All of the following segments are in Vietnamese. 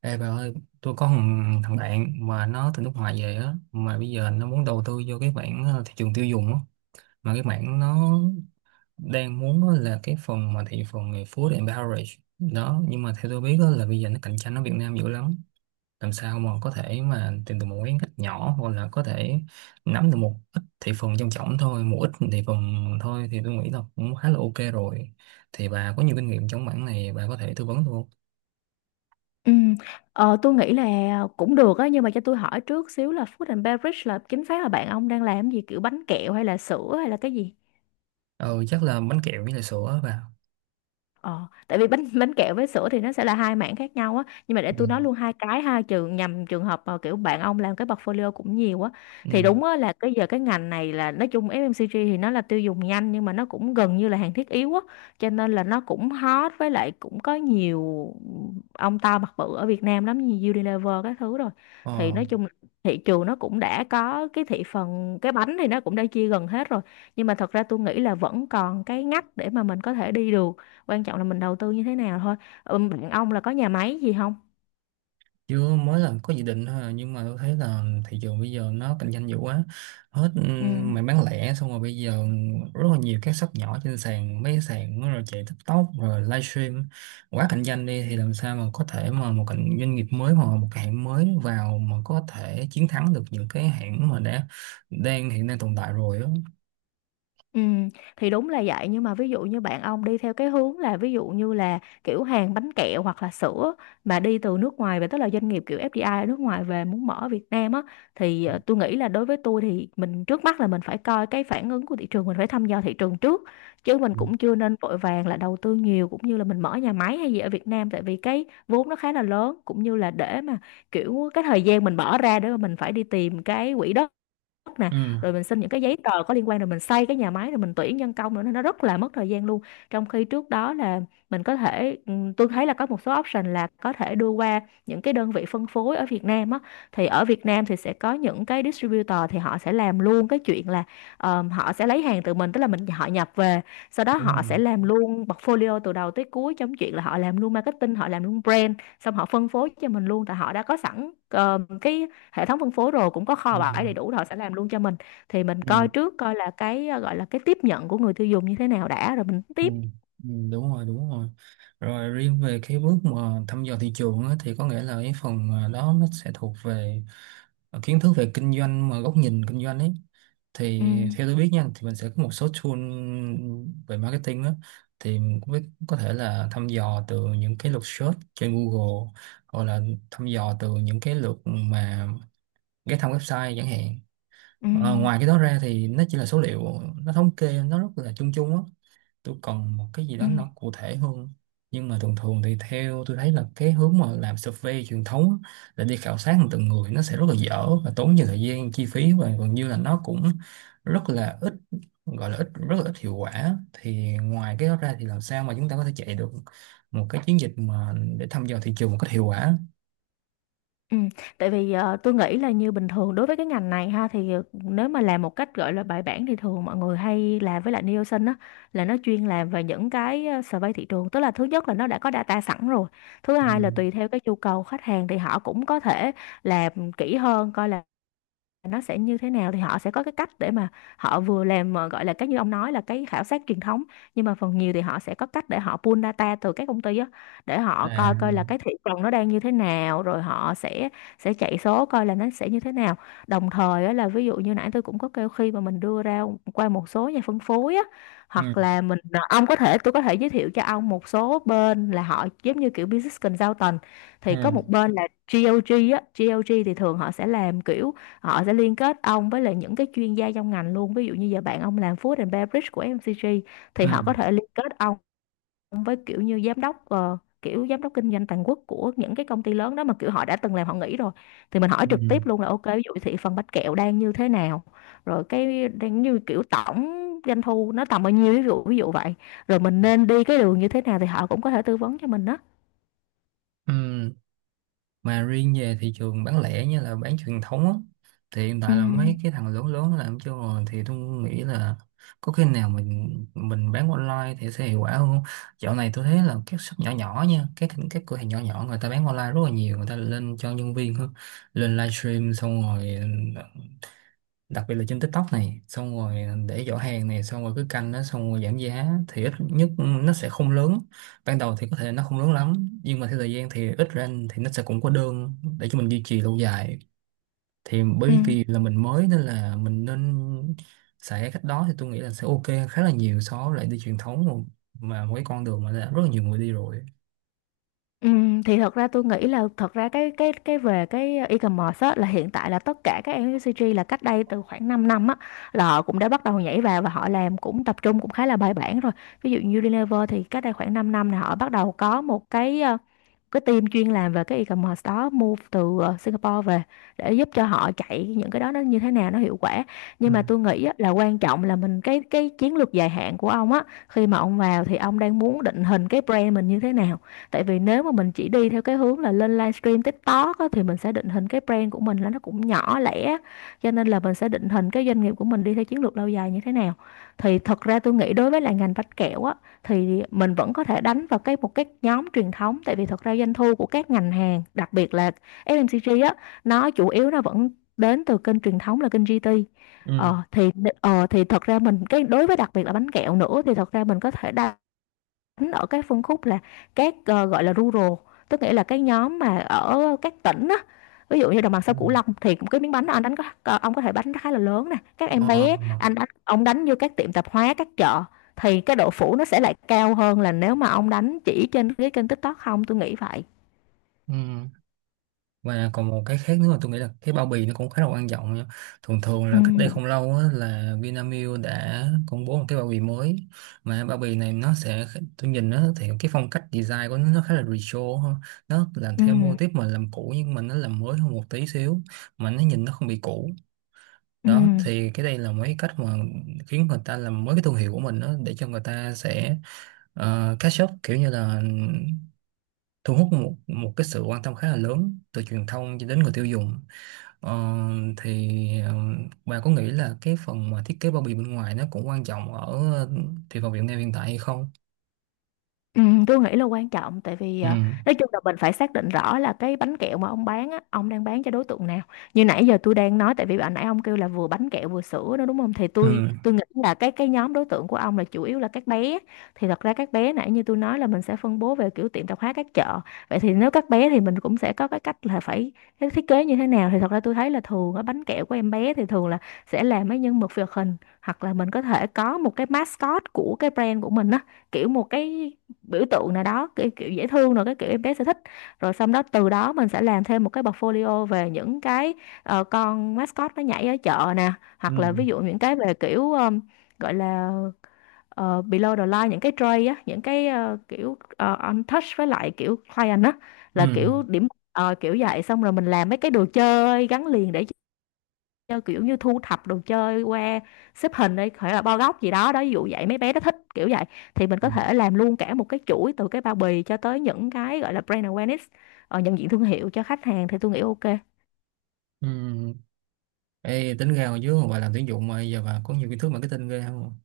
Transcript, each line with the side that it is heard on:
right: Ê bà ơi, tôi có thằng bạn mà nó từ nước ngoài về á, mà bây giờ nó muốn đầu tư vô cái mảng thị trường tiêu dùng á, mà cái mảng nó đang muốn á là cái phần mà thị phần về food and beverage đó, nhưng mà theo tôi biết á là bây giờ nó cạnh tranh ở Việt Nam dữ lắm, làm sao mà có thể mà tìm được một cái ngách nhỏ hoặc là có thể nắm được một ít thị phần trong trọng thôi, một ít thị phần thôi thì tôi nghĩ là cũng khá là ok rồi. Thì bà có nhiều kinh nghiệm trong mảng này, bà có thể tư vấn tôi không?
left: Ừ, tôi nghĩ là cũng được á, nhưng mà cho tôi hỏi trước xíu là Food and Beverage là chính xác là bạn ông đang làm gì, kiểu bánh kẹo hay là sữa hay là cái gì?
right: Ờ, chắc là bánh kẹo với lại sữa á bà.
left: Ờ, tại vì bánh bánh kẹo với sữa thì nó sẽ là hai mảng khác nhau á, nhưng mà để
right: Ừ.
left: tôi nói luôn hai cái ha, trường nhằm trường hợp mà kiểu bạn ông làm cái portfolio cũng nhiều á, thì
right: Ừ.
left: đúng á là cái giờ cái ngành này là nói chung FMCG thì nó là tiêu dùng nhanh nhưng mà nó cũng gần như là hàng thiết yếu á, cho nên là nó cũng hot với lại cũng có nhiều ông to mặt bự ở Việt Nam lắm, như Unilever các thứ rồi, thì
right: Ờ,
left: nói chung là thị trường nó cũng đã có cái thị phần, cái bánh thì nó cũng đã chia gần hết rồi, nhưng mà thật ra tôi nghĩ là vẫn còn cái ngách để mà mình có thể đi được, quan trọng là mình đầu tư như thế nào thôi. Ừ, bạn ông là có nhà máy gì không?
right: chưa mới làm có dự định thôi à, nhưng mà tôi thấy là thị trường bây giờ nó cạnh tranh dữ quá hết. Ừ,
left: Ừ.
right: mày bán lẻ xong rồi bây giờ rất là nhiều các shop nhỏ trên sàn mấy cái sàn nó rồi chạy TikTok rồi livestream quá cạnh tranh đi thì làm sao mà có thể mà một cạnh doanh nghiệp mới hoặc một cái hãng mới vào mà có thể chiến thắng được những cái hãng mà đã đang hiện đang tồn tại rồi đó.
left: Ừ, thì đúng là vậy, nhưng mà ví dụ như bạn ông đi theo cái hướng là ví dụ như là kiểu hàng bánh kẹo hoặc là sữa mà đi từ nước ngoài về, tức là doanh nghiệp kiểu FDI ở nước ngoài về muốn mở ở Việt Nam á, thì tôi nghĩ là đối với tôi thì mình trước mắt là mình phải coi cái phản ứng của thị trường, mình phải thăm dò thị trường trước, chứ mình
right: Ừ.
left: cũng chưa nên vội vàng là đầu tư nhiều cũng như là mình mở nhà máy hay gì ở Việt Nam, tại vì cái vốn nó khá là lớn, cũng như là để mà kiểu cái thời gian mình bỏ ra để mà mình phải đi tìm cái quỹ đất nè,
right: Ừ,
left: rồi mình xin những cái giấy tờ có liên quan, rồi mình xây cái nhà máy, rồi mình tuyển nhân công nữa, nên nó rất là mất thời gian luôn. Trong khi trước đó là mình có thể tôi thấy là có một số option là có thể đưa qua những cái đơn vị phân phối ở Việt Nam á, thì ở Việt Nam thì sẽ có những cái distributor thì họ sẽ làm luôn cái chuyện là, họ sẽ lấy hàng từ mình, tức là mình họ nhập về, sau đó
right: đúng
left: họ
right: rồi.
left: sẽ làm luôn portfolio từ đầu tới cuối, trong chuyện là họ làm luôn marketing, họ làm luôn brand, xong họ phân phối cho mình luôn, tại họ đã có sẵn cái hệ thống phân phối rồi, cũng có
right: Ừ.
left: kho bãi đầy đủ rồi, họ sẽ làm luôn cho mình. Thì mình
right: Ừ.
left: coi trước coi là cái gọi là cái tiếp nhận của người tiêu dùng như thế nào đã, rồi mình
right: Ừ,
left: tiếp.
right: đúng rồi rồi Riêng về cái bước mà thăm dò thị trường á, thì có nghĩa là cái phần đó nó sẽ thuộc về kiến thức về kinh doanh mà góc nhìn kinh doanh ấy
left: Ừ.
right: thì theo tôi biết nha thì mình sẽ có một số tool về marketing á thì mình cũng biết có thể là thăm dò từ những cái lượt search trên Google hoặc là thăm dò từ những cái lượt mà ghé thăm website chẳng hạn.
left: Ừ.
right: Ờ, ngoài cái đó ra thì nó chỉ là số liệu nó thống kê nó rất là chung chung á, tôi cần một cái gì
left: Ừ.
right: đó nó cụ thể hơn. Nhưng mà thường thường thì theo tôi thấy là cái hướng mà làm survey truyền thống á, là đi khảo sát từng người nó sẽ rất là dở và tốn nhiều thời gian chi phí và gần như là nó cũng rất là ít, gọi là ít rất là ít hiệu quả, thì ngoài cái đó ra thì làm sao mà chúng ta có thể chạy được một cái chiến dịch mà để thăm dò thị trường một cách hiệu quả.
left: Ừ. Tại vì tôi nghĩ là như bình thường đối với cái ngành này ha, thì nếu mà làm một cách gọi là bài bản thì thường mọi người hay làm với lại Nielsen á, là nó chuyên làm về những cái survey thị trường, tức là thứ nhất là nó đã có data sẵn rồi, thứ
right: Ừ.
left: hai là tùy theo cái nhu cầu khách hàng thì họ cũng có thể làm kỹ hơn coi là nó sẽ như thế nào. Thì họ sẽ có cái cách để mà họ vừa làm mà gọi là cái như ông nói là cái khảo sát truyền thống, nhưng mà phần nhiều thì họ sẽ có cách để họ pull data từ các công ty á, để họ
right: À,
left: coi coi là cái thị trường nó đang như thế nào, rồi họ sẽ chạy số coi là nó sẽ như thế nào. Đồng thời á, là ví dụ như nãy tôi cũng có kêu, khi mà mình đưa ra qua một số nhà phân phối á,
right: ừ,
left: hoặc là mình ờ, ông có thể tôi có thể giới thiệu cho ông một số bên là họ giống như kiểu business consultant, thì có
right: ừ,
left: một bên là GOG á, GOG thì thường họ sẽ làm kiểu họ sẽ liên kết ông với lại những cái chuyên gia trong ngành luôn. Ví dụ như giờ bạn ông làm food and beverage của FMCG thì
right: ừ,
left: họ có thể liên kết ông với kiểu như giám đốc kiểu giám đốc kinh doanh toàn quốc của những cái công ty lớn đó, mà kiểu họ đã từng làm họ nghỉ rồi, thì mình hỏi
right: ừ,
left: trực tiếp luôn là ok, ví dụ thị phần bánh kẹo đang như thế nào, rồi cái đang như kiểu tổng doanh thu nó tầm bao nhiêu, ví dụ vậy, rồi mình nên đi cái đường như thế nào, thì họ cũng có thể tư vấn cho mình đó.
right: ừ. Mà riêng về thị trường bán lẻ như là bán truyền thống á, thì hiện
left: Ừ.
right: tại là mấy cái thằng lớn lớn nó làm chưa rồi thì tôi nghĩ là có khi nào mình bán online thì sẽ hiệu quả hơn không? Dạo này tôi thấy là các shop nhỏ nhỏ nha, các cửa hàng nhỏ nhỏ người ta bán online rất là nhiều, người ta lên cho nhân viên hơn, lên livestream xong rồi đặc biệt là trên TikTok này xong rồi để giỏ hàng này xong rồi cứ canh nó xong rồi giảm giá thì ít nhất nó sẽ không lớn, ban đầu thì có thể nó không lớn lắm nhưng mà theo thời gian thì ít ra thì nó sẽ cũng có đơn để cho mình duy trì lâu dài, thì
left: Ừ.
right: bởi vì là mình mới nên là mình nên xài cái cách đó thì tôi nghĩ là sẽ ok khá là nhiều so với lại đi truyền thống, mà một cái con đường mà đã rất là nhiều người đi rồi.
left: Thì thật ra tôi nghĩ là thật ra cái về cái e-commerce á, là hiện tại là tất cả các FMCG là cách đây từ khoảng 5 năm á, là họ cũng đã bắt đầu nhảy vào và họ làm cũng tập trung cũng khá là bài bản rồi. Ví dụ như Unilever thì cách đây khoảng 5 năm là họ bắt đầu có một cái cái team chuyên làm về cái e-commerce đó, move từ Singapore về để giúp cho họ chạy những cái đó nó như thế nào nó hiệu quả.
right: Ừ.
left: Nhưng mà tôi nghĩ á, là quan trọng là mình cái chiến lược dài hạn của ông á, khi mà ông vào thì ông đang muốn định hình cái brand mình như thế nào. Tại vì nếu mà mình chỉ đi theo cái hướng là lên livestream TikTok á, thì mình sẽ định hình cái brand của mình là nó cũng nhỏ lẻ, cho nên là mình sẽ định hình cái doanh nghiệp của mình đi theo chiến lược lâu dài như thế nào. Thì thật ra tôi nghĩ đối với lại ngành bánh kẹo á, thì mình vẫn có thể đánh vào cái một cái nhóm truyền thống, tại vì thật ra doanh thu của các ngành hàng, đặc biệt là FMCG á, nó chủ yếu nó vẫn đến từ kênh truyền thống, là kênh GT.
right: Ừ.
left: Ờ thì ờ thì thật ra mình cái đối với đặc biệt là bánh kẹo nữa thì thật ra mình có thể đánh ở cái phân khúc là các, gọi là rural, tức nghĩa là cái nhóm mà ở các tỉnh á. Ví dụ như đồng bằng
right: Ừ.
left: sông Cửu Long thì cái miếng bánh đó anh đánh có, ông có thể đánh khá là lớn nè, các em
right: Ờ,
left: bé anh đánh, ông đánh vô các tiệm tạp hóa, các chợ, thì cái độ phủ nó sẽ lại cao hơn là nếu mà ông đánh chỉ trên cái kênh TikTok không, tôi nghĩ vậy.
right: ừ. Và còn một cái khác nữa mà tôi nghĩ là cái bao bì nó cũng khá là quan trọng nha. Thường thường là cách đây
left: Ừm,
right: không lâu á, là Vinamilk đã công bố một cái bao bì mới mà bao bì này nó sẽ, tôi nhìn nó thì cái phong cách design của nó khá là retro ha. Nó làm theo mô
left: ừm,
right: típ mà làm cũ nhưng mà nó làm mới hơn một tí xíu mà nó nhìn nó không bị cũ đó,
left: ừm.
right: thì cái đây là mấy cách mà khiến người ta làm mới cái thương hiệu của mình đó, để cho người ta sẽ catch up kiểu như là thu hút một một cái sự quan tâm khá là lớn từ truyền thông cho đến người tiêu dùng. Ờ, thì ờ, bà có nghĩ là cái phần mà thiết kế bao bì bên ngoài nó cũng quan trọng ở ờ, thị phần Việt Nam hiện tại hay không?
left: Ừ, tôi nghĩ là quan trọng, tại vì
right: Ừ,
left: nói chung là mình phải xác định rõ là cái bánh kẹo mà ông bán á, ông đang bán cho đối tượng nào. Như nãy giờ tôi đang nói, tại vì bạn nãy ông kêu là vừa bánh kẹo vừa sữa đó, đúng không? Thì tôi
right: ừ,
left: tôi nghĩ là cái nhóm đối tượng của ông là chủ yếu là các bé. Thì thật ra các bé, nãy như tôi nói, là mình sẽ phân bố về kiểu tiệm tạp hóa, các chợ. Vậy thì nếu các bé thì mình cũng sẽ có cái cách là phải cái thiết kế như thế nào. Thì thật ra tôi thấy là thường ở bánh kẹo của em bé thì thường là sẽ làm mấy nhân vật hoạt hình, hoặc là mình có thể có một cái mascot của cái brand của mình á, kiểu một cái biểu tượng nào đó, cái kiểu dễ thương, rồi cái kiểu em bé sẽ thích. Rồi xong đó từ đó mình sẽ làm thêm một cái portfolio về những cái con mascot nó nhảy ở chợ nè, hoặc là
right: ừ,
left: ví dụ những cái về kiểu gọi là below the line, những cái tray á, những cái on touch với lại kiểu client á, là
right: ừ,
left: kiểu điểm, kiểu vậy. Xong rồi mình làm mấy cái đồ chơi gắn liền để chơi, kiểu như thu thập đồ chơi qua xếp hình đi, phải là bo góc gì đó đó, ví dụ vậy, mấy bé nó thích kiểu vậy. Thì mình
right: ừ.
left: có thể làm luôn cả một cái chuỗi từ cái bao bì cho tới những cái gọi là brand awareness, nhận diện thương hiệu cho khách hàng, thì tôi nghĩ ok.
right: Ừ. Ê, tính ra hồi trước mà bà làm tuyển dụng mà giờ bà có nhiều kiến thức marketing ghê không?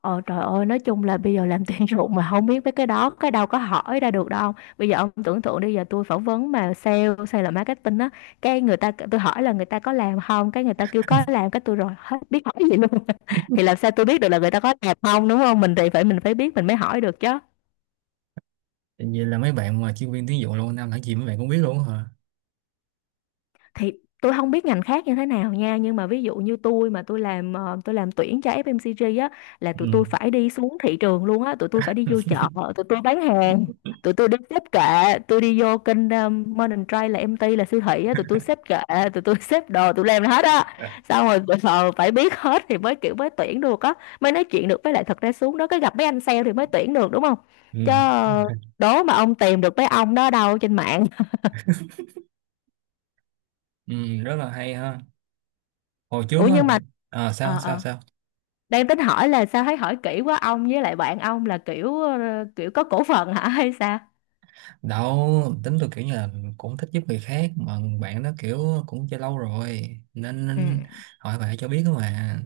left: Ờ trời ơi, nói chung là bây giờ làm tuyển dụng mà không biết mấy cái đó cái đâu có hỏi ra được, đâu bây giờ ông tưởng tượng đi, giờ tôi phỏng vấn mà sale sale là marketing á, cái người ta, tôi hỏi là người ta có làm không, cái người ta kêu có làm, cái tôi rồi hết biết hỏi gì luôn thì làm sao tôi biết được là người ta có làm không, đúng không, mình thì phải mình phải biết mình mới hỏi được chứ.
right: Vậy là mấy bạn mà chuyên viên tuyển dụng lâu năm làm gì mấy bạn cũng biết luôn hả?
left: Thì tôi không biết ngành khác như thế nào nha, nhưng mà ví dụ như tôi, mà tôi làm tôi làm tuyển cho FMCG á, là
right: Ừ.
left: tụi tôi phải đi xuống thị trường luôn á, tụi tôi phải đi vô chợ, tụi tôi bán hàng, tụi tôi đi xếp kệ, tôi đi vô kênh Modern Trade là em MT là siêu thị á, tụi tôi xếp kệ, tụi tôi xếp đồ, tụi làm hết á. Xong rồi phải biết hết thì mới kiểu mới tuyển được á, mới nói chuyện được, với lại thật ra xuống đó cái gặp mấy anh sale thì mới tuyển được, đúng không,
right: Ừ.
left: chứ
right: Đúng rồi.
left: đố mà ông tìm được mấy ông đó đâu trên mạng.
right: Ừ, rất là hay ha. Hồi trước
left: Ủa
right: á,
left: nhưng mà
right: à, sao
left: ờ
right: sao
left: ờ
right: sao?
left: đang tính hỏi là sao thấy hỏi kỹ quá, ông với lại bạn ông là kiểu kiểu có cổ phần hả hay sao?
right: Đâu tính tôi kiểu như là cũng thích giúp người khác mà bạn nó kiểu cũng chơi lâu rồi nên
left: Ừ.
right: hỏi bạn cho biết đó mà,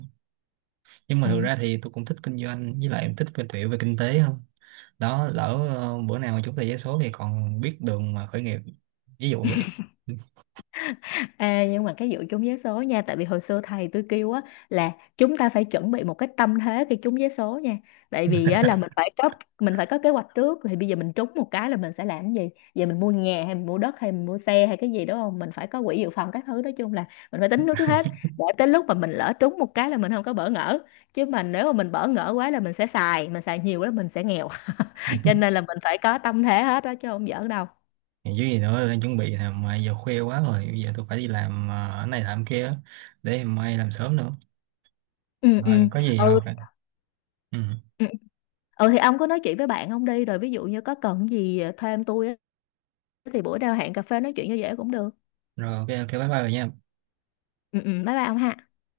right: nhưng mà thực
left: Ừ.
right: ra thì tôi cũng thích kinh doanh với lại em thích cái tiểu về kinh tế không đó. Lỡ bữa nào mà chúng ta giấy số thì còn biết đường mà khởi nghiệp, ví dụ vậy.
left: Ê, nhưng mà cái vụ trúng vé số nha, tại vì hồi xưa thầy tôi kêu á, là chúng ta phải chuẩn bị một cái tâm thế khi trúng vé số nha. Tại vì á, là mình phải có kế hoạch trước, thì bây giờ mình trúng một cái là mình sẽ làm cái gì, giờ mình mua nhà hay mình mua đất hay mình mua xe hay cái gì, đúng không, mình phải có quỹ dự phòng các thứ, nói chung là mình phải tính trước trước hết, để tới lúc mà mình lỡ trúng một cái là mình không có bỡ ngỡ. Chứ mà nếu mà mình bỡ ngỡ quá là mình sẽ xài nhiều quá là mình sẽ nghèo, cho nên là mình phải có tâm thế hết đó, chứ không giỡn đâu.
right: Còn chứ gì nữa đang chuẩn bị nè mà giờ khuya quá rồi, bây giờ tôi phải đi làm cái này làm kia để mai làm sớm nữa,
left: Ừ. Ừ.
right: rồi có gì
left: Ừ.
right: rồi ừ.
left: Ừ. Ừ, thì ông cứ nói chuyện với bạn ông đi, rồi ví dụ như có cần gì thêm tôi á, thì bữa nào hẹn cà phê nói chuyện cho dễ cũng được.
right: Rồi ok ok bye bye rồi nha.
left: Ừ, ừ, bye bye ông ha.